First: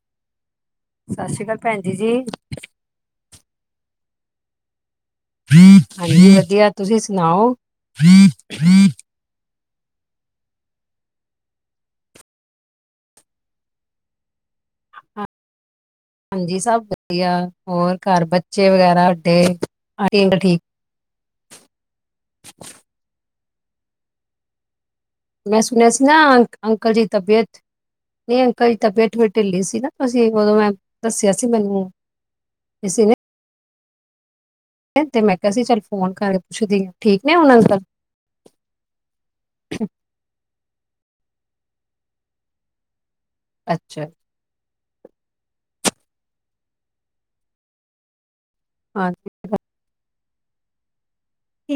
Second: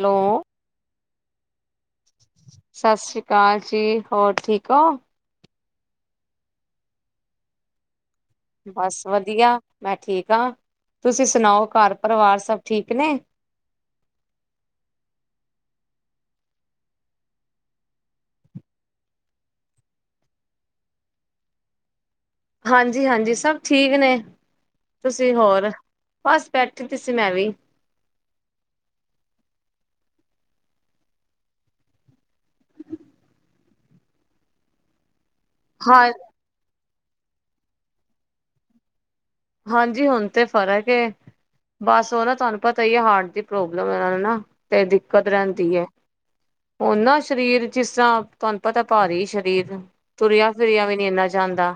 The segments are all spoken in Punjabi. ਹੈਲੋ ਸਤਿ ਸ਼੍ਰੀ ਅਕਾਲ, ਭੈਣ ਜੀ ਜੀ ਸਤਿ ਸ੍ਰੀ ਅਕਾਲ ਜੀ, ਹੋਰ ਠੀਕ ਹੋ ਹਾਂਜੀ ਵਧੀਆ, ਤੁਸੀਂ ਸੁਣਾਓ ਬਸ ਵਧੀਆ, ਮੈਂ ਠੀਕ ਹਾਂ, ਤੁਸੀਂ ਸੁਣਾਓ ਘਰ ਪਰਿਵਾਰ ਸਭ ਠੀਕ ਨੇ, ਹਾਂ ਹਾਂਜੀ ਸਭ ਵਧੀਆ ਹੋਰ ਘਰ ਬੱਚੇ ਵਗੈਰਾ ਵੱਡੇ ਤਿੰਨ ਠੀਕ ਹਾਂਜੀ ਹਾਂਜੀ, ਸਭ ਠੀਕ ਨੇ ਤੁਸੀਂ ਮੈਂ ਹੋਰ ਸੁਣਿਆ ਸੀ ਨਾ ਬਸ ਬੈਠੀ ਅੰਕਲ ਦੀ ਜੀ ਸੀ ਮੈਂ ਵੀ ਤਬੀਅਤ ਤੇ ਅੰਕਲ ਤਬੀਅਤਾ ਵੀ ਢਿੱਲੀ ਸੀ ਨਾ, ਤੁਸੀਂ ਉਦੋਂ ਮੈਂ ਦੱਸਿਆ ਸੀ ਮੈਨੂੰ [unintelligible] ਤੇ ਮੈਂ ਕਿਹਾ ਸੀ, ਚੱਲ ਹਾਂ ਫੋਨ ਕਰਕੇ ਪੁੱਛਦੀ ਹਾਂ ਠੀਕ ਨੇ ਹੁਨ ਅੰਕਲ ਹਾਂਜੀ, ਹੁਣ ਤੇ ਫਰਕ ਬਸ ਉਹ ਨਾ ਤੁਹਾਨੂੰ ਪਤਾ ਹੀ ਹੈ‌ ਹਾਰਟ ਦੀ ਪ੍ਰੋਬਲਮ ਅੱਛਾ ਨੂੰ ਨਾ ਤੇ ਦਿੱਕਤ ਰਹਿੰਦੀ ਹੈ। ਹੁਣ ਨਾ ਸਰੀਰ ਜਿਸ ਤਰ੍ਹਾਂ ਤੁਹਾਨੂੰ ਪਤਾ ਭਾਰੀ ਹਾਂਜੀ ਸ਼ਰੀਰ ਤੁਰਿਆ ਫਿਰਿਆ ਵੀ ਨਹੀਂ ਇੰਨਾ ਜਾਂਦਾ।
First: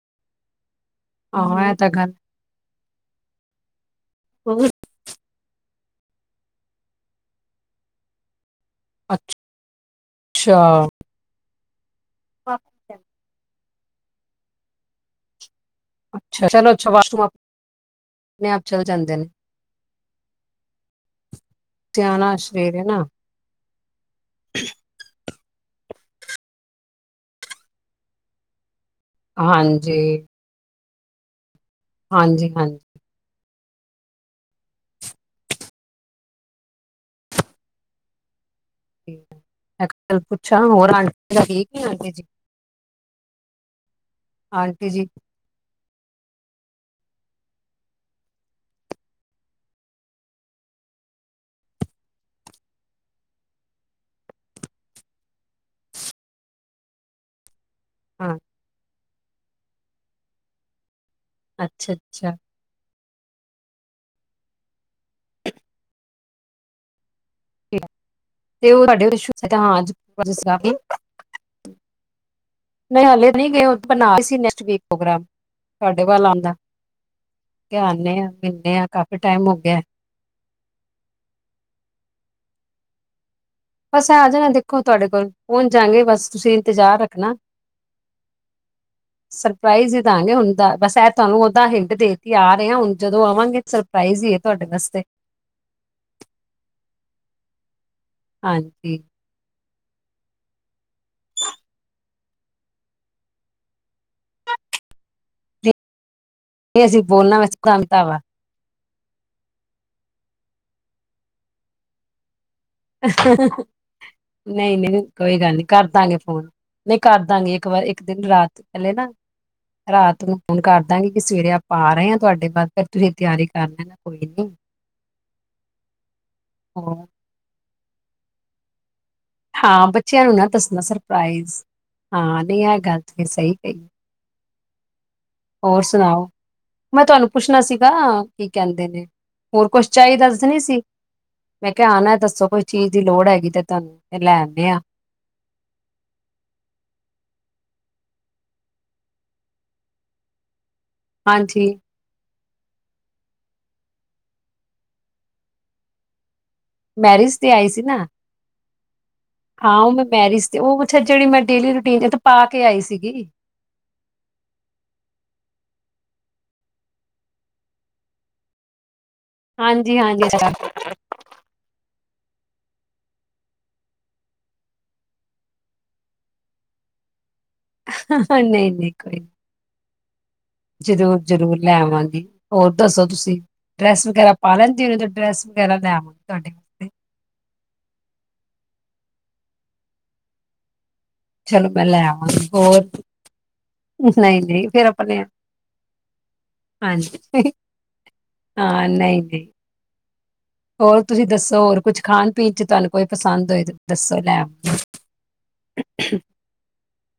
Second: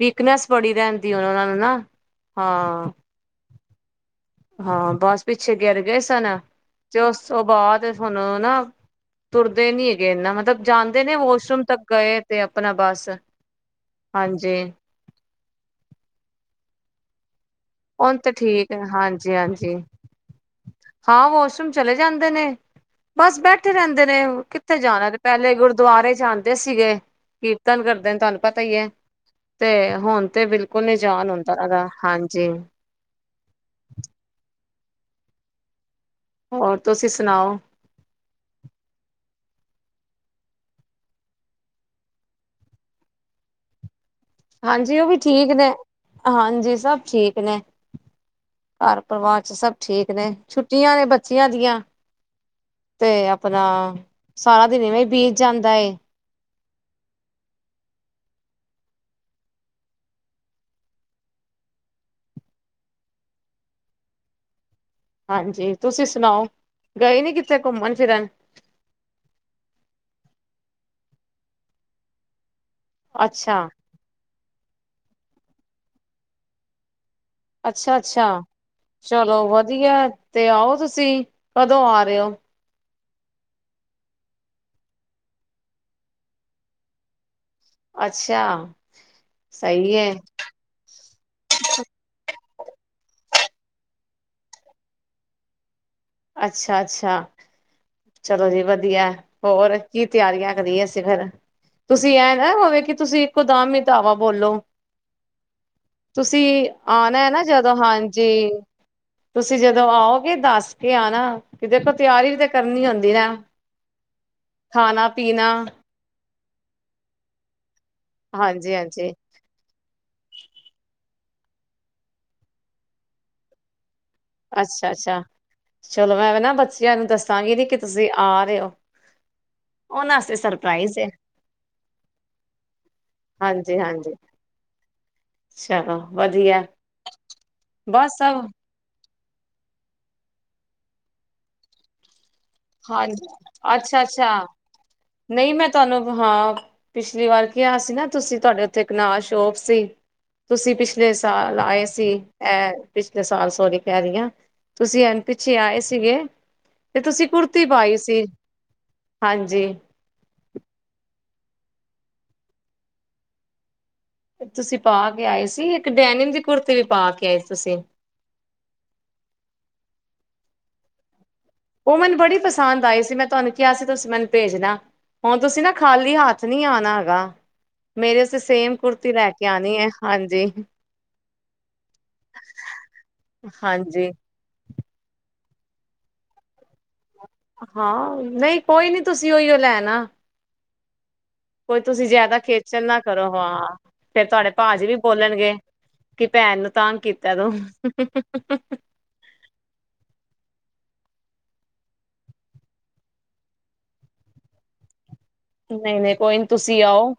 ਵੀਕਨੈਸ ਬੜੀ ਰਹਿੰਦੀ ਓਹਨਾਂ ਨੂੰ ਹਾਂ ਨਾ ਇਹ ਤਾਂ ਗੱਲ ਹਾਂ ਹਾਂ, ਬਸ ਪਿੱਛੇ ਗਿਰ ਗਏ ਸਨ ਤੇ ਉਸ ਤੋਂ ਬਾਅਦ ਹੁਣ ਨਾ ਤੁਰਦੇ ਨੀ ਹੈਗੇ ਇਨਾ ਮਤਲਬ ਅੱਛਾ ਜਾਂਦੇ ਨੇ ਵਾਸ਼ਰੂਮ ਤੱਕ ਗਏ‌ ਤੇ ਆਪਣਾ ਬਸ ਹਾਂਜੀ ਅੱਛਾ ਚਲੋ ਵਾਸ਼ਰੂਮ ਉਹ ਤੇ ਆਪ ਠੀਕ ਹੈ ਚਲ ਜਾਂਦੇ ਨੇ ਹਾਂਜੀ ਹਾਂਜੀ ਹਾਂ ਵਾਸ਼ਰੂਮ ਚਲੇ ਜਾਂਦੇ ਸਿਆਣਾ ਨੇ, ਸਰੀਰ ਹੈ ਨਾ ਬਸ ਬੈਠੇ ਰਹਿੰਦੇ ਨੇ, ਕਿੱਥੇ ਜਾਣਾ ਪਹਿਲੇ ਗੁਰਦੁਆਰੇ ਜਾਂਦੇ ਸੀਗੇ ਕੀਰਤਨ ਕਰਦੇ ਨੇ ਤੁਹਾਨੂੰ ਪਤਾ ਹੀ ਹੈ। ਤੇ ਹਾਂਜੀ ਹੁਣ ਤੇ ਬਿਲਕੁਲ ਨਿਜਾਨ ਹੁੰਦਾ ਹੈਗਾ ਹਾਂਜੀ ਹਾਂਜੀ ਹੋਰ ਤੁਸੀਂ ਸੁਣਾਓ ਮੈਂ ਗੱਲ ਪੁੱਛਾਂ, ਹੋਰ ਆਂਟੀ ਠੀਕ ਹੈ ਵਿੱਚ ਆਂਟੀ ਹਾਂਜੀ, ਜੀ ਉਹ ਵੀ ਠੀਕ ਨੇ ਹਾਂਜੀ ਸਭ ਠੀਕ ਨੇ ਘਰ ਪਰਿਵਾਰ ਵਿਚ ਸਭ ਠੀਕ ਨੇ ਛੁੱਟੀਆਂ ਨੇ ਬੱਚਿਆਂ ਦੀਆਂ ਤੇ ਆਪਣਾ ਸਾਰਾ ਦਿਨ ਇਵੇਂ ਹੀ ਬੀਤ ਜਾਂਦਾ ਏ ਹਾਂ ਅੱਛਾ, ਅੱਛਾ ਹਾਂਜੀ, ਤੁਸੀਂ ਸੁਣਾਓ ਗਏ ਨਹੀਂ ਕਿੱਥੇ ਠੀਕ। ਘੁੰਮਣ ਫਿਰਨ ਤੇ ਉਹ ਸਾਡੇ ਹਾਂ, ਨਹੀਂ ਹਾਲੇ ਨਹੀਂ ਅੱਛਾ ਗਏ, ਬਸੀ ਨੈਕਟਕ ਪ੍ਰੋਗਰਾਮ ਤੁਡੇ ਵੱਲ ਆਉਂਦਾ। ਅੱਛਾ ਅੱਛਾ, ਚਲੋ ਹੋ ਗਿਆ ਵਧੀਆ ਤੇ ਆਓ ਤੁਸੀਂ ਕਦੋਂ ਆ ਰਹੇ ਹੋ ਬਸ ਆ ਜਾਣਾ ਦੇਖੋ ਤੁਹਾਡੇ ਕੋਲ ਪਹੁੰਚ ਜਾਂਗੇ ਬਸ ਤੁਸੀਂ ਇੰਤਜ਼ਾਰ ਰੱਖਣਾ ਅੱਛਾ ਸਹੀ ਸਰਪ੍ਰਾਈਜ਼ ਈ ਹੈ ਦਾਂ ਗੇ ਹੁਨ ਤਾ, ਬਸ ਐ ਤੁ ਆਨੂੰ ਔਦਾਂ ਹਿੰਟ ਦੇਤੀ ਆ ਰੇ ਆਂ, ਹੁਣ ਜਦੋਂ ਆਵਾਂਗੇ ਸਰਪ੍ਰਾਈਜ਼ ਈ ਐ, ਤੁ ਆਡੇ ਵਾਸਤੇ। ਅੱਛਾ- ਅੱਛਾ, ਚਲੋ ਜੀ ਵਧੀ ਹਾਂਜੀ ਐ। ਹੋਰ ਕੀ ਤਿਆਰੀਆਂ ਕਰੀਏ, ਅਸੀਂ ਫਿਰ, ਤੁਸੀਂ ਐਂ ਨਾ ਹੋਵੇ, ਕਿ ਤੁਸੀਂ ਇੱਕੋ ਦਮ ਈ ਧਾਵਾ ਬੋਲੋ। ਜੀ [unintelligible] ਤੁਸੀਂ ਆਨਾ ਐ ਨਾ ਜਦੋਂ, ਕਵਿਤਾ ਵਾ ਹਾਂਜੀ, ਤੁਸੀਂ ਜਦੋਂ ਆਔਗੇ ਦੱਸ ਕੇ ਆਨਾ, ਕਿਥੇ ਤਿਆਰੀ ਤੇ ਕਰਨੀ ਹੁੰਦੀ ਨਾ [unintelligible] ਨਈ -ਨਈ ਖਾਣਾ ਕੋਈ ਪੀਣਾ ਗੱਲ ਨੀ ਕਰ ਦਾਂਗੇ, ਫੋਨ। ਕਰ ਦਾਂਗੇ, ਇੱਕ ਵਾਰ ਇੱਕ ਦਿਨ ਰਾਤ ਹਾਂਜੀ ਪੈਲੇ ਨਾ, ਹਾਂਜੀ ਰਾਤ ਨੂੰ ਫੋਨ ਕਰਦਾਂਗੀ, ਕਿ ਸਵੇਰੇ ਆਪਾਂ ਆ ਰੇ ਆ ਤੁਆਡੇ ਘਰ ਤੇ, ਤੁਸੀਂ ਤਿਆਰੀ ਕਰ ਲੇਨਾ। ਅੱਛਾ -ਅੱਛਾ, ਚਲੋ ਮੈਂ ਨਾ ਬੱਚਿਆਂ ਹੋਰ ਨੂੰ ਦੱਸਾਂਗੀ ਕਿ ਤੁਸੀਂ ਆ ਰੇ ਔ। ਹਾਂ, ਬੱਚਿਆਂ ਨੂੰ ਨਾ ਦੱਸਣਾ ਸਰਪ੍ਰਾਈਜ਼। ਹਾਂ, ਨੀ ਐ ਗੱਲ ਤੇ ਸ ਈ ਕ ਹਾਂਜੀ ਈ। ਹਾਂਜੀ ਹੋਰ ਚਲੋ ਸੁਣਾਓ। ਵਧੀਆ ਮੈਂ ਤੁਹਾਨੂੰ ਪੁੱਛਣਾ ਸੀਗਾ ਬਸ ਸਭ ਕੀ ਕਹਿੰਦੇ ਨੇ, ਹੋਰ ਕੁਛ ਚਾ ਈ ਦਾ ਸਣੀ ਸੀਮੈਂ ਕੈਯਾ ਆਨਾ ਦੱਸੋ ਕੋਈ ਚੀਜ਼ ਦੀ ਲੋੜ ਹਾਂਜੀ ਹੈਗੀ ਤੇ ਤੁਹਾਨੂੰ, ਅੱਛਾ ਤੇ ਅੱਛਾ, ਲੈ ਆਨੇ ਆ ਨ ਈ ਮੈਂ ਤੁਆਨੂੰ ਹਾਂ। ਪਿਛਲੀ ਵਾਰ ਕਿਯਾ ਸੀ ਨਾ ਤੁਸੀਂ, ਤੁ ਆਡੇ ਔਥੇ ਇੱਕ ਨਾਲ ਸ਼ੋਪ ਸੀ। ਤੁਸੀਂ ਪਿਛਲੇ ਸਾਲ ਹਾਂਜੀ ਆਏ ਸੀ। ਇਹ ਪਿਛਲੇ ਸਾਲ ਸੋਹਰੀ, ਕੈਰੀ ਆਂ ਤੁਸੀਂ ਐਨ ਪਿੱਛੇ ਆਏ ਸੀਗੇ। ਤੁਸੀਂ ਮੈਰਿਜ ਤੇ ਕੁੜਤੀ ਆਈ ਸੀ ਨਾ। ਪਾਈ ਹਾਂਜੀ ਹਾਂ, ਔ। ਔ ਮੈ ਮੈਰਿਜ ਤੇ, ਔ ਪੁੱਛਾ ਜੇੜੀ ਮੈਂ ਡੇਲੀ ਰੂਟੀਨ ਏਥ ਪਾ ਕੇ ਆਈ ਸੀਗੀ। ਤੁਸੀਂ ਪਾ ਕੇ ਆਏ ਸੀ। ਇੱਕ ਡੈਨਿਮ ਦੀ ਕੁੜਤੀ ਵੀ ਪਾ ਕੇ ਆਏ ਸੀ ਤੁਸੀਂ, ਹਾਂਜੀ -ਹਾਂਜੀ [unintelligible] ਔ ਮੈਨੂੰ ਬੜੀ ਪਸੰਦ ਆਈ ਸੀ। ਮੈਂ ਤੁਆਨੂੰ ਕਿਯਾ ਸੀ, ਤੁਸੀਂ ਮੈਨੂੰ ਭੇਜਣਾ। ਹੁਣ ਤੁਸੀਂ ਨਾ ਖਾਲੀ ਹੱਥ ਨੀ ਆਨਾ ਹੈਗਾ। ਮੇਰੇ ਸਤੇ ਨਹੀਂ ਸੇਮ ਕੁੁਰਤੀ ਲੈ ਕੇ ਲੇ ਆਨੀ ਹੈ। ਹਾਂਜੀ, ਜਰੂਰ ਜਰੂਰ ਲੈ ਆਵਾਂਗੀ, ਹੋਰ ਦੱਸੋ ਤੁਸੀਂ ਡਰੈਸ ਹਾਂਜੀ ਵਗੈ ਪਾ ਲੈਂਦੇ ਜਿਵੇਂ ਡਰੈੱਸ ਵਗੈਰਾ ਲੈ ਆਵਾ ਤੁ ਆਡੇ। ਹਾਂ, ਔਈਯੋ ਨਹੀਂ ਕੋਈ ਨੀ ਤੁਸੀਂ ਔਈਯੋ ਲੈ ਅਣਾ। ਚਲੋ ਕੋਈ ਮੈਂ ਲੈ ਤੁਸੀਂ ਜਿਆਦਾ ਆਵਾਂਗੀ ਖੇਚਣ ਹੋਰ ਨਾ ਕਰੋ। ਹਾਂ, ਫੇਰ ਤੁ ਨਹੀਂ ਆਡੇ ਨਹੀਂ ਫਿਰ ਭਾਜੀ ਵੀ ਆਪਣੇ ਬੋਲਣਗੇ। ਕਿ ਭੈਣ ਨੂੰ ਤਾਂਗ ਕੀਤਾ ਤੂੰ, ਹਾਂਜੀ ਅ ਹਹ ਹਹ ਹਂ। ਹਾਂ ਨਈ- ਨਈ। ਹੋਰ ਤੁਸੀਂ ਦੱਸੋ, ਹੋਰ ਕੁਝ ਖਾਣ ਪੀਣ ਚ ਤਾਨੂੰ ਕੋਈ ਪਸੰਦ ਹੋਏ ਦੱਸੋ ਲੈ ਆ ਦੀਂ। ਨਈ-ਨਈ ਕੋਈ ਨ ਤੁਸੀਂ ਆਓ,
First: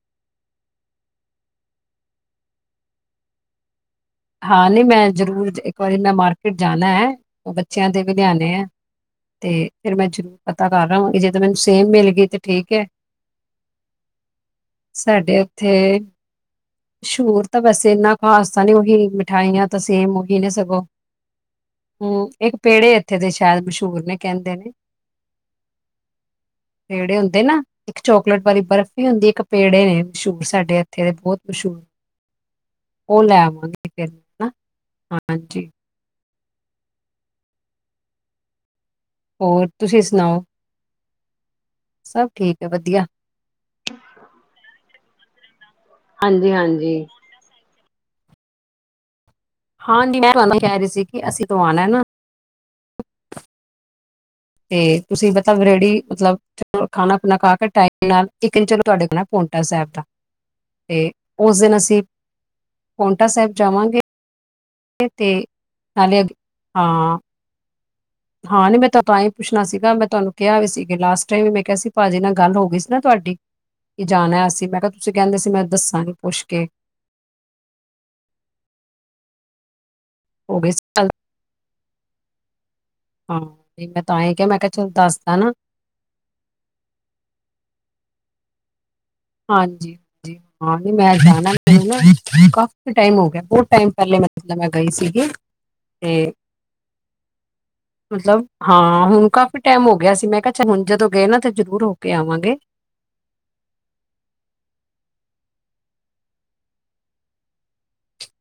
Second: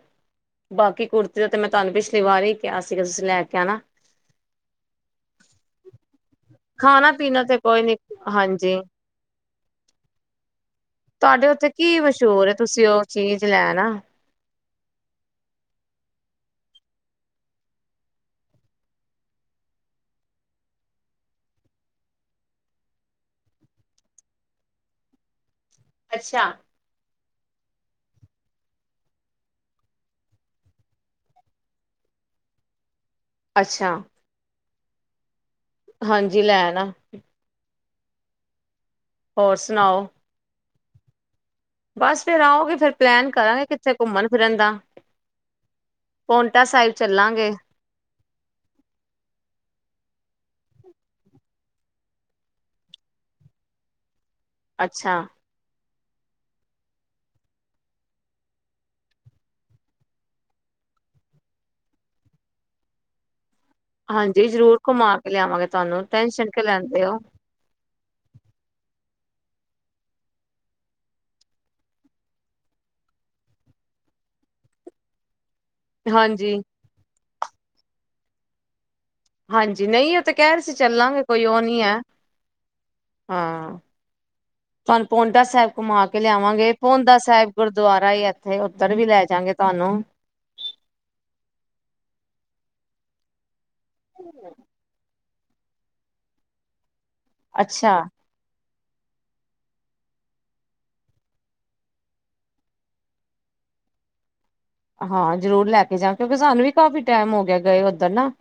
ਬਾਕੀ ਕੁੜਤੀ ਤੇ ਮੈਂ ਤੁਹਾਨੂੰ ਪਿਛਲੀ ਵਾਰ ਈ ਕਿਯਾ ਸੀਗਾ ਤੁਸੀਂ ਲੈ ਕੇ ਆਣਾ। ਹਾਂ ਨੀ ਮੈਂ ਜ਼ਰੂਰ, ਇੱਕ ਵਾਰੀ ਮੈਂ ਮਾਰਕੀਟ ਜਾਣਾ ਹੈ ਖਾਣਾ ਪੀਣਾ ਤੇ ਕੋਈ ਬੱਚਿਆਂ ਨੀ ਦੇ ਵੀ ਲਿਆਣੇ ਆ। ਹਾਂਜੀ ਤੇ ਫਿਰ ਮੈਂ ਜਰੂਰ ਪਤਾ ਕਰ ਆਵਾਂਗੀ, ਜੇਤੇ ਤੁਹਾਡੇ ਮੈਨੂੰ ਉੱਥੇ ਸੇਮ ਕੀ ਮਿਲ ਗਈ ਤੇ ਮਸ਼ਹੂਰ ਠੀਕ ਹੈ। ਤੁਸੀਂ ਉਹ ਚੀਜ਼ ਲੈਣ ਆ ਸਾਡੇ ਏਥੇ ਸ਼ੂਤ ਤਾ ਵੈਸੇ ਇੰਨਾ ਖ਼ਾਸ ਤਾ ਨੀ ਹੋਗੀਵ ਮਿਠਾਈਆਂ ਤਾਂ ਸੇਮ ਔਹੀ ਨ ਸਗੋਂ। ਹਮ, ਇੱਕ ਪੇੜੇ ਇੱਥੇ ਦੇ ਸ਼ੈਦ ਮਸ਼ੂਰ ਨੇ ਕੈਂਦੇ ਨੇ, ਅੱਛਾ। ਪੇੜੇ ਹੁੰਦੇ ਨਾ, ਇੱਕ ਚੋਕਲੇਟ ਵਾਲੀ ਬਰਫ਼ੀ ਹੋਂਦੀ। ਇੱਕ ਪੇੜੇ ਨੇ ਮਸ਼ਹੂਰ ਸਾਡੇ ਇੱਥੇ ਬੋਤ ਮਸ਼ੂਰ। ਔ ਲੈਵਾਂਗੇ, ਅੱਛਾ ਫਿਰ ਹਾਂਜੀ। ਹਾਂਜੀ ਲੈ ਨਾ ਹੋਰ ਤੁਸੀਂ ਸੁਣਾਓ ਬਸ ਸਭ ਫੇਰ ਠੀਕ ਹੈ ਆਓਗੇ ਫੇਰ ਵਧੀਆ ਪਲੈਨ ਕਰਾਂਗੇ ਕਿੱਥੇ ਘੁੰਮਣ ਫਿਰਨ ਦਾ ਹਾਂਜੀ ਪੋਂਟਾ ਸਾਹਿਬ ਹਾਂਜੀ ਚੱਲਾਂਗੇ ਹਾਂਜੀ ਮੈਂ ਤੁਹਾਨੂੰ ਕਹਿ ਰਹੀ ਸੀ ਕਿ ਅਸੀਂ ਤੋਂ ਆਣੈ ਨਾ ਤੇ ਅੱਛਾ ਤੁਸੀਂ ਸਬ ਰੇਡੀ ਮਤਲਬ ਖਾਣਾ ਪੀਣਾ ਖਾ ਕੇ ਟਾਇਮ ਨਾਲ ਇੱਕ ਚਲੋ ਤੁਹਾਡੇ ਨਾ ਪੋਟਾ ਸਾਹਿਬ ਦਾ ਤੇ ਉਸ ਦਿਨ ਅਸੀਂ ਪੋਟਾ ਸਾਹਿਬ ਜਾਵਾਂਗੇ ਹਾਂਜੀ ਜ਼ਰੂਰ ਘੁਮਾ ਕੇ ਤੇ ਲਿਆਵਾਂਗੇ ਤੁਹਾਨੂੰ ਨਾਲੇ ਅੱਗੇ ਟੈਨਸ਼ਨ ਕਿਉਂ ਲੈਂਦੇ ਹੋ ਹਾਂ ਹਾਂ ਨੀ ਮੈਂ ਤੁ ਤਾਂ ਹੀ ਪੁੱਛਣਾ ਸੀਗਾ ਮੈਂ ਤੁਹਾਨੂੰ ਕਿਹਾ ਵੀ ਸੀ ਲਾਸਟ ਟਾਈਮ ਵੀ ਮੈਂ ਕਿਹਾ ਸੀ ਭਾਜੀ ਨਾਲ ਗੱਲ ਹੋ ਗਈ ਸੀ ਨਾ ਤੁਹਾਡੀ ਕਿ ਜਾਣੈ ਅਸੀ ਮੈਂ ਕਿਹਾ ਤੁਸੀਂ ਕਹਿੰਦੇ ਸੀ ਮੈਂ ਦੱਸਾਂਗੀ ਪੁੱਛ ਹਾਂਜੀ ਕੇ ਹਾਂਜੀ ਨਹੀਂ ਉਹ ਤੇ ਕਹਿ ਹੋ ਰਹੇ ਗਈ ਸੀ ਗੱਲ ਚੱਲਾਂਗੇ ਕੋਈ ਉਹ ਨਹੀਂ ਹੈ ਹਾਂ ਮੈਂ ਤਾਂਹੀ ਕਿਹਾ ਮੈਂ ਕਿਹਾ ਚਲੋ ਤੁਹਾਨੂੰ ਦੱਸਦਾ ਪੋਂਟਾ ਨਾ ਸਾਹਿਬ ਘੁਮਾ ਕੇ ਲਿਆਵਾਂਗੇ ਪੋਂਦਾ ਸਾਹਿਬ ਗੁਰਦੁਆਰਾ ਇੱਥੇ ਉੱਧਰ ਵੀ ਲੈ ਜਾਗੇ ਹਾਂਜੀ ਤੁਹਾਨੂੰ ਹ ਹਾਂਜੀ ਮੈਂ ਜਾਣਾ ਕਾਫੀ ਟਾਈਮ ਹੋ ਗਿਐ ਟਾਈਮ ਪਹਿਲੇ ਮਤਲਬ ਮੈਂ ਗਈ ਸੀਗੀ ਤੇ ਅੱਛਾ ਮਤਲਬ ਹਾਂ ਹੁਣ ਕਾਫ਼ੀ ਟਾਈਮ ਹੋ ਗਿਆ ਸੀ ਮੈਂ ਕਿਹਾ ਹੁਣ ਜਦੋਂ ਗਏ ਨਾ ਤੇ ਜ਼ਰੂਰ ਹੋ ਕੇ ਆਵਾਂਗੇ ਹਾਂ ਜ਼ਰੂਰ ਲੈ ਕੇ ਜਾ ਕਿਉਂਕਿ ਸਾਨੂੰ ਵੀ ਕਾਫੀ ਟੈਮ ਹੋ ਗਿਆ ਗਏ ਉੱਧਰ ਨਾ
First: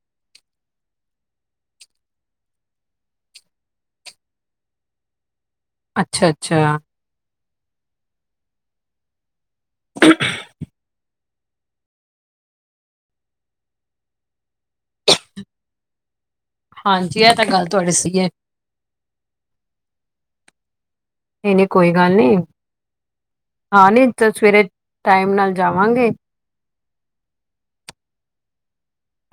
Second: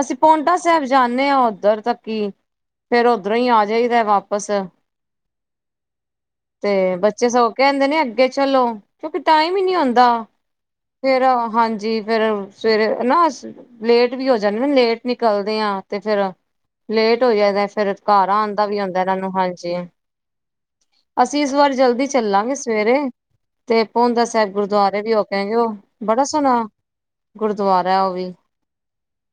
ਅਸੀਂ ਪੋਂਟਾ ਸਾਹਿਬ ਜਾਂਨੇ ਆਂ ਉੱਧਰ ਦਾ ਕੀ ਫੇਰ ਓਧਰੋਂ ਹੀ ਆ ਜਾਈਦੈ ਵਾਪਸ ਅੱਛਾ ਤੇ ਅੱਛਾ ਬੱਚੇ ਸੋ ਕਹਿੰਦੇ ਨੇ ਅੱਗੇ ਚਲੋ ਕਿਉਂਕਿ ਟਾਈਮ ਹੀ ਨੀ ਹੋਂਦਾ ਫੇਰ ਹਾਂਜੀ ਫੇਰ ਸਵੇਰੇ ਨਾ ਲੇਟ ਵੀ ਹੋ ਜਾਂਦੇ ਨਾ ਲੇਟ ਨਿਕਲਦੇ ਆ ਤੇ ਫੇਰ ਹਾਂਜੀ ਲੇਟ ਹੋ ਇਹ ਤਾਂ ਜੀ ਗੱਲ ਦੈ ਤੁਹਾਡੀ ਫੇਰ ਸਹੀ ਹੈ ਘਰ ਪ ਵੀ ਹੁੰਂਦਾ ਇਹਨਾਂ ਨੂੰ ਹਾਂਜੀ ਅਸੀਂ ਇਸ ਨਹੀਂ ਨਹੀਂ ਵਾਰ ਕੋਈ ਜਲਦੀ ਗੱਲ ਨਹੀਂ ਚੱਲਾਂਗੇ ਸਵੇਰੇ ਤੇ ਹਾਂ ਨਹੀਂ ਪੋਂਦਾ ਤਾਂ ਸਾਹਿਬ ਸਵੇਰੇ ਗੁਰਦੁਆਰੇ ਵੀ ਹੋ ਟਾਈਮ ਕੇ ਨਾਲ ਆਏਹੋ ਉਹ ਜਾਵਾਂਗੇ ਬੜਾ ਸੋਹਣਾ ਗੁਰਦੁਆਰਾ ਉਹ ਵੀ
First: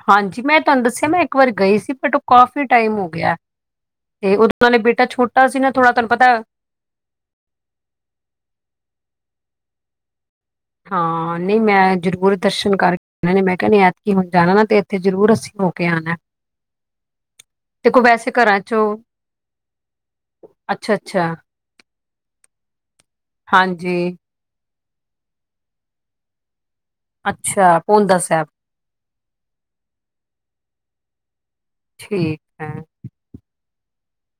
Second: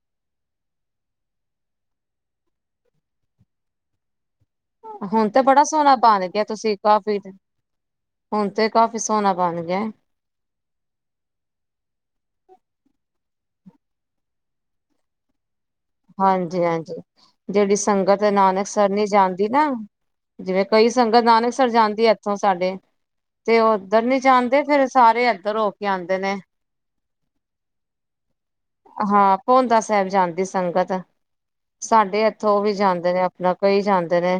ਹਾਂਜੀ ਮੈਂ ਤੁਹਾਨੂੰ ਦੱਸਿਆ ਮੈਂ ਇੱਕ ਵਾਰ ਗਈ ਸੀ ਬਟ ਉਹ ਕਾਫ਼ੀ ਟਾਈਮ ਹੋ ਗਿਆ ਤੇ ਉਦੋਂ ਨਾਲੇ ਬੇਟਾ ਹੁਣ ਤੇ ਛੋਟਾ ਸੀ ਬੜਾ ਨਾ ਥੋੜ੍ਹਾ ਸੋਹਣਾ ਤੁਹਾਨੂੰ ਬਣ ਪਤੈ ਗਿਆ ਤੁਸੀਂ ਕਾਫੀ ਹੁਣ ਤੇ ਕਾਫੀ ਸੋਹਣਾ ਬਣ ਗਿਐ ਹਾਂ ਨਹੀਂ ਮੈਂ ਜ਼ਰੂਰ ਦਰਸ਼ਨ ਕਰਕੇ ਆਨਾਂ ਮੈਂ ਕਿਹਾ ਐਤਕੀ ਹੁਣ ਜਾਣਾ ਨਾ ਤੇ ਇੱਥੇ ਜ਼ਰੂਰ ਅਸੀਂ ਹੋ ਕੇ ਆਣਾ ਹਾਂਜੀ -ਹਾਂਜੀ ਜਿਹੜੀ ਤੇ ਕੋਈ ਸੰਗਤ ਵੈਸੇ ਘਰਾਂ ਨਾਨਕ ਚੋਂ ਸਰ ਨੀ ਜਾਂਦੀ ਨਾ ਜਿਵੇਂ ਕਈ ਅੱਛਾ ਸੰਗਤ ਅੱਛਾ ਨਾਨਕਸਰ ਜਾਂਦੀ ਏ ਇੱਥੋਂ ਸਾਡੇ ਤੇ ਉਹ ਉੱਧਰ ਹਾਂਜੀ ਨੀ ਜਾਂਦੇ ਫੇਰ ਸਾਰੇ ਇੱਧਰ ਹੋ ਕੇ ਆਂਦੇ ਨੇ ਅੱਛਾ ਪੋਂਦਾ ਸਾਹਿਬ ਹਾਂ ਪੋਂਦਾ ਸਾਹਿਬ ਜਾਂਦੀ ਸੰਗਤ ਸਾਡੇ ਠੀਕ ਇੱਥੋਂ ਹੈ ਵੀ ਜਾਂਦੇ ਨੇ ਨਾ [unintelligible] ਜਾਂਦੇ ਨੇ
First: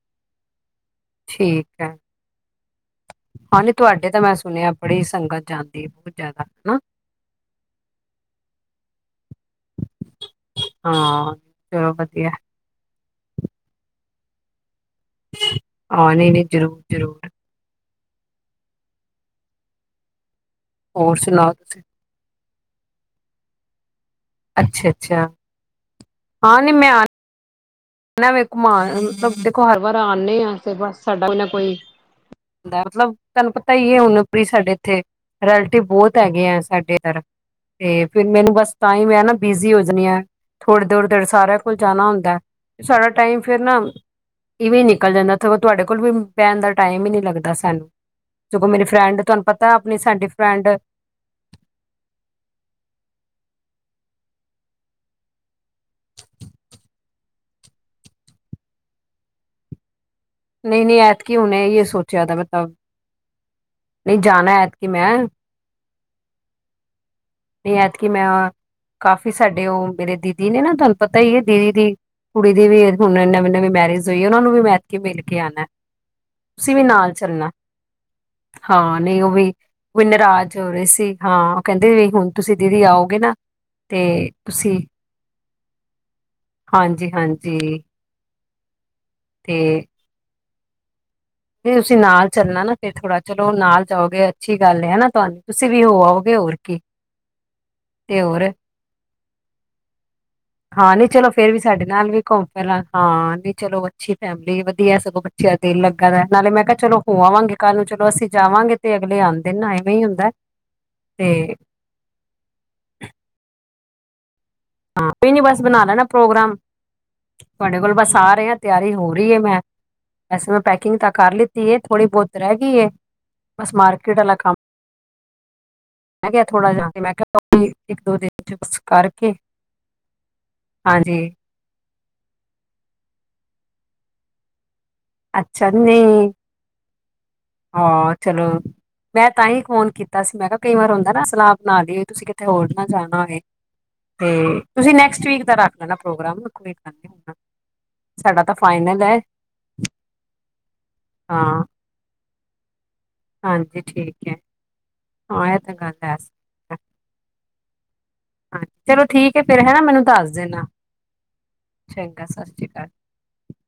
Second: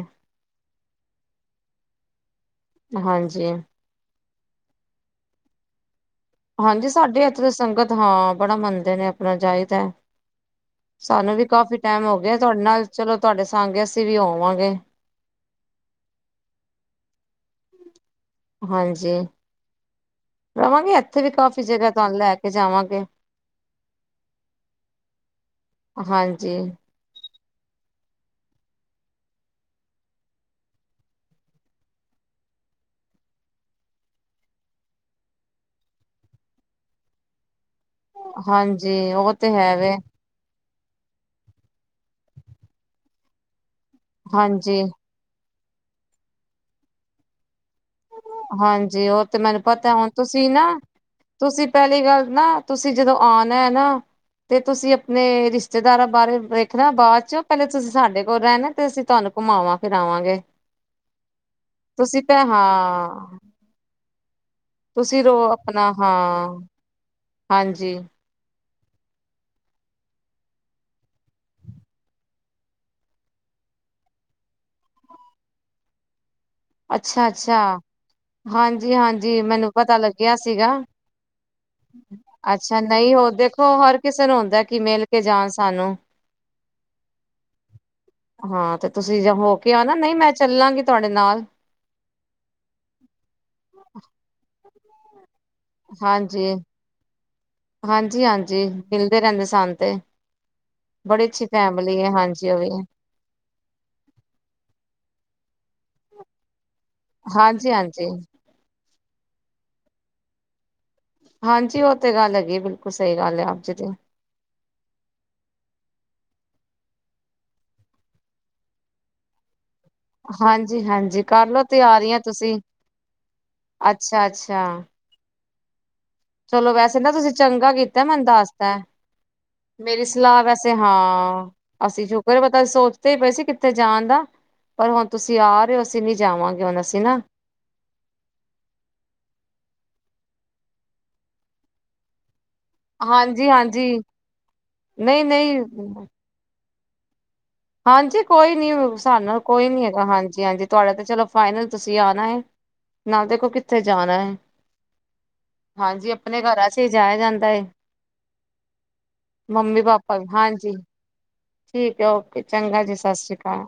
ਠੀਕ ਹੈ ਹਾਂਜੀ ਹਾਂ ਨਹੀਂ ਤੁਹਾਡੇ ਤੇ ਮੈਂ ਸੁਣਿਐ ਬੜੀ ਸੰਗਤ ਜਾਂਦੀ ਹੈ ਬਹੁਤ ਜ਼ਿਆਦਾ ਹਨਾ ਹਾਂਜੀ ਸਾਡੇ ਇੱਥੇ ਸੰਗਤ ਹਾਂ ਬੜਾ ਮੰਨਦੇ ਨੇ ਆਪਣਾ ਜਾਈਦੈ ਸਾਨੂੰ ਹਾਂ ਵੀ ਕਾਫੀ ਚਲੋ ਟੈਮ ਹੋ ਵਧੀਆ ਗਿਐ ਤੁਹਾਡੇ ਨਾਲ ਚਲੋ ਤੁਹਾਡੇ ਸੰਗ ਅਸੀਂ ਵੀ ਹੋਵਾਂਗੇ ਆਹ ਨਹੀਂ ਨਹੀਂ ਜ਼ਰੂਰ- ਜ਼ਰੂਰ ਹਾਂਜੀ ਰਵਾਂਗੇ ਹੋਰ ਇੱਥੇ ਵੀ ਸੁਣਾਓ ਕਾਫ਼ੀ ਤੁਸੀਂ ਜਗ੍ਹਾ ਤੁਹਾਨੂੰ ਲੈ ਕੇ ਜਾਵਾਂਗੇ ਅੱਛਾ-ਅੱਛਾ ਹਾਂਜੀ ਘੁੰਮਨਾ ਵੇ ਘੁਮਾਨ ਮਤਲਬ ਦੇਖੋ ਹਰ ਵਾਰ ਆਂਨੇ ਆਂ ਅਸੀਂ ਬਸ ਸਾਡਾ ਕੋਈ ਨਾ ਕੋਈ ਲੈ ਮਤਲਬ ਤੁਾਨੂੰ ਪਤਾ ਈ ਐ ਹੁਨ [unintelligible] ਸਾਡੇ ਏਥੇ ਰੈਲੇਟਿਵ ਬੋਤ ਹੈਗੇ ਆ ਸਾਡੇ ਏਦਰ ਤੇ ਫਿਰ ਮੈਨੂੰ ਬਸ ਹਾਂਜੀ ਤਾਂਈ ਮੈਂ ਨਾ ਉਹ ਤੇ ਬਿਜ਼ੀ ਹੈ ਹੋ ਵੇ ਜਾਨੀ ਆ ਥੋੜ੍ਹੀ ਦੇਰ-ਦੇਰ ਸਾਰਿਆਂ ਕੋਲ ਜਾਨਾ ਹੁੰਦਾ, ਸਾਡਾ ਟਾਈਮ ਫਿਰ ਨਾ ਹਾਂਜੀ ਇਵੀਂ ਨਿਕਲ ਜਾਂਦਾ। ਤੁਹਾਡੇ ਕੋਲ ਵੀ ਬੈਨਦਾ ਟਾਈਮ ਈ ਨਈ ਲੱਗਦਾ ਸਾਨੂੰ। ਸਗੋਂ ਮੇਰੀ ਹਾਂਜੀ ਫਰੈਂਡ ਉਹ ਤੇ ਤਾਨੂੰ ਮੈਨੂੰ ਪਤਾ ਆਪਨੀ ਹੁਣ ਸਾਡੀ ਤੁਸੀਂ ਫਰੈਂਡ ਨਾ ਤੁਸੀਂ ਪੈਲੀ ਗੱਲ ਨਾ ਤੁਸੀਂ ਜਦੋਂ ਆਨਾ ਐ ਨਾ ਤੇ ਤੁਸੀਂ ਆਪਣੇ ਰਿਸ਼ਤੇਦਾਰਾਂ ਬਾਰੇ ਵੇਖਣਾ ਬਾਦ ਚੋਂ ਪੈਲੇ ਤੁਸੀਂ ਸਾਡੇ ਕੋਲ ਰਹਿਨਾ ਤੇ ਅਸੀਂ ਤਾਨੂੰ ਘੁਮਾਵਾਂ ਫਿਰਾਵਾਂਗੇ। ਨਈ-ਨਈ ਐਤਕੀ ਹੁਨ ਏਹੀਏ ਤੁਸੀਂ ਸੋਚੇਆ ਦਾ ਭ ਮੈਂ ਹਾਂ ਨਈ ਜਾਨਾ ਐ ਤੁਸੀਂ ਰੋ ਆਪਨਾ ਹਾਂ ਨਈ ਹਾਂਜੀ ਐਤਕੀ ਮੈਂ ਕਾਫ਼ੀ ਸਾਡੇ ਓ ਮੇਰੇ ਦੀਦੀ ਨੇ ਨਾ ਤਹਾਨੂੰ ਪਤਾ ਈ ਐ ਦੀਦੀ ਦੀ ਕੁੜੀ ਦੀ ਵੀ ਹੁਨ ਨਵੀਂ-ਨਵੀਂ ਮੈਰਿਜ ਹੋਈ ਐ ਓਨਾਂ ਨੂੰ ਵੀ ਮੈਂ ਐਤਕੀ ਕੇ ਮਿਲ ਕੇ ਆਣਾ। ਤੁਸੀਂ ਵੀ ਨਾਲ ਅੱਛਾ ਚੱਲਨਾ। ਅੱਛਾ ਹਾਂਜੀ ਹਾਂ ਨਈ ਓ ਹਾਂਜੀ ਵੀ ਮੈਨੂੰ ਪਤਾ ਓਹ ਲੱਗਿਆ ਨਰਾਜ਼ ਹੋ ਸੀਗਾ ਰਹੇ ਸੀ ਹਾਂ ਓ ਕੈਂਦੇ ਵੀ ਹੁਣ ਤੁ ਅੱਛਾ ਨਈ ਓ ਦੇਖੋ ਹਰ ਕਿਸੇ ਨੂੰ ਹੁੰਦਾ ਤੁਸੀਂ ਕਿ ਮਿਲ ਕੇ ਜਾਨ ਸਾਨੂੰ। ਹਾਂਜੀ-ਹਾਂਜੀ। ਹਾਂ ਤੇ ਤੁਸੀਂ ਹੋ ਕੇ ਆਨਾ ਨਈ ਮੈਂ ਚੱਲਾਂਗੀ ਤੁਆਡੇ ਨਾਲ। ਨਈ ਤੁਸੀਂ ਨਾਲ ਚੱਲਨਾ ਨਾ ਫਿਰ ਥੋੜਾ ਚਲੋ ਨਾਲ ਜਾਓਗੇ ਅੱਛੀ ਗੱਲ ਐ ਨਾ ਤਹਾਨੂੰ। ਤੁਸੀਂ ਵੀ ਹੋ ਆਓਗੇ ਹਾਂਜੀ ਹੋਰ ਕੀ, ਤੇ ਹਾਂਜੀ ਹੋਰ ਹਾਂਜੀ ਮਿਲਦੇ ਰੈਂਦੇ ਸਾਨੂੰ ਤੇ। ਹਾਂ ਨੀ ਬੜੀ ਚਲੋ ਅੱਛੀ ਫੇਰ ਵੀ ਸਾਡੇ ਫੈਮਿਲੀ ਨਾਲ ਹੈ ਵੀ ਘੁੰਮ ਹਾਂਜੀ ਉਹ ਫਿਰ ਆ ਹਾਂ ਨੀ ਚਲੋ ਅੱਛੀ ਫੈਮਿਲੀ ਵਦੀਆ ਸਗੋ ਕਿਆ ਦਿਲ ਲੱਗਾ ਰੈਂਦਾ ਨਾਲੇ ਮੈਂ ਕਿਹਾ ਚਲੋ ਹੋ ਆਵਾਂਗੇ ਹਾਂਜੀ ਕਲ ਨੂੰ ਚਲੋ ਹਾਂਜੀ ਅਸੀ ਜਾਵਾਂਗੇ ਤੇ ਅਗਲੇ ਆਂਦੇ ਨੇ ਐਵੇਂ ਈ ਹੁੰਦਾ। ਤੇ ਹਾਂਜੀ ਓ ਤੇ ਗੱਲ ਹੈਗੀ ਬਿਲਕੁਲ ਸਈ ਗੱਲ ਐ ਆਪ ਜੀ ਦੀ। ਹਾਂ ਕੋਈ ਨੀ ਬਸ ਬਨਾ ਲੈਣਾ ਪ੍ਰੋਗਰਾਮ, ਤੁਆਡੇ ਕੋਲ ਬਸ ਆ ਰਏ ਆਂ ਤਿਆਰੀ ਹੋ ਰਈ ਐ ਮੈਂ ਵੈਸੇ ਮੈਂ ਹਾਂਜੀ ਪੈਕਿੰਗ ਤਾਂ ਹਾਂਜੀ ਕਰ ਕਰਲੋ ਲਿਤੀ ਏ ਥੋੜੀ ਤਿਆਰੀਆਂ ਬੋਤ ਰੈ ਤੁਸੀਂ ਗੀ ਏ। ਬਸ ਮਾਰਕਿਟ ਅੱਛਾ ਆਲਾ ਕੰਮ ਅੱਛਾ ਰਹਿ ਗਿਆ ਚਲੋ ਥੋੜਾ ਜਾ ਵੈਸੇ ਤੇ ਨਾ ਮੈਂ ਤੁਸੀਂ ਕਿਹਾ ਕੋਈ ਚੰਗਾ ਇੱਕ ਕੀਤਾ ਦੋ ਮੈਨੂੰ ਦਿਨ ਚ ਦੱਸਤਾ। ਬਸ ਕਰਕੇ ਮੇਰੀ ਸਲਾਅ ਵੈਸੇ ਹਾਂਜੀ ਹਾਂ ਅਸੀਂ ਸੁ਼ਕਰ ਪਤਾ ਸੋਚਦੇ ਈ ਪਏ ਸੀ ਕਿੱਥੇ ਜਾਣ ਦਾ ਪਰ ਹੁਨ ਤੁਸੀਂ ਆ ਅੱਛਾ ਰਏ ਓ ਅਸੀਂ ਨੀ ਨਹੀਂ ਜਾਵਾਂਗੇ ਹੁਨ ਅਸੀਂ ਨਾ ਹਾਂ ਚਲੋ ਮੈਂ ਤਾਂਈ ਫ਼ੋਨ ਕੀਤਾ ਸੀ ਮੈਂ ਕਿਆ ਕਈ ਵਾਰ ਹੁੰਦਾ ਨਾ ਸਲਾਅ ਬਨਾ ਲੀਏ ਤੁਸੀਂ ਕਿਤੇ ਹੋਰ ਜਾਣਾ ਹੋਏ, ਹਾਂਜੀ ਹਾਂਜੀ ਤੇ ਤੁਸੀਂ ਨਹੀਂ ਨੈਕਸਟ ਵੀਕ ਦਾ ਨਹੀਂ ਰੱਖ ਲੈਨਾ ਪ੍ਰੋਗਰਾਮ [unintelligible] ਹਾਂਜੀ ਸਾਡਾ ਤਾਂ ਕੋਈ ਨੀ ਫਾਈਨਲ ਹੈ ਸਾਨੂੰ ਕੋਈ ਨੀ ਹੈਗਾ ਹਾਂਜੀ-ਹਾਂਜੀ ਤੁਆਡਾ ਤੇ ਚਲੋ ਹਾਂ ਫਾਈਨਲ ਤੁਸੀਂ ਆਨਾ ਏ। ਨਾਲ ਦੇਖੋ ਕਿੱਥੇ ਹਾਂਜੀ ਜਾਨਾ ਠੀਕ ਹੈ ਐ, ਹਾਂ ਇਹ ਤਾਂ ਗੱਲ ਹਾਂਜੀ ਹੈ ਆਪਨੇ ਘਰਾਂ ਚ ਈ ਜਾਇਆ ਜਾਂਦਾ ਏ। ਹਾਂਜੀ ਚਲੋ ਠੀਕ ਹੈ ਫੇਰ ਹੈਨਾ ਮੰਮੀ ਮੈਨੂੰ ਪਾਪਾ ਵੀ, ਦੱਸ ਦੇਣਾ ਹਾਂਜੀ। ਠੀਕ ਐ ਚੰਗਾ ਓਕੇ ਸਤਿ ਸ਼੍ਰੀ ਚੰਗਾ ਅਕਾਲ ਜੀ ਸਸ ਰੀ ਕਾਲ।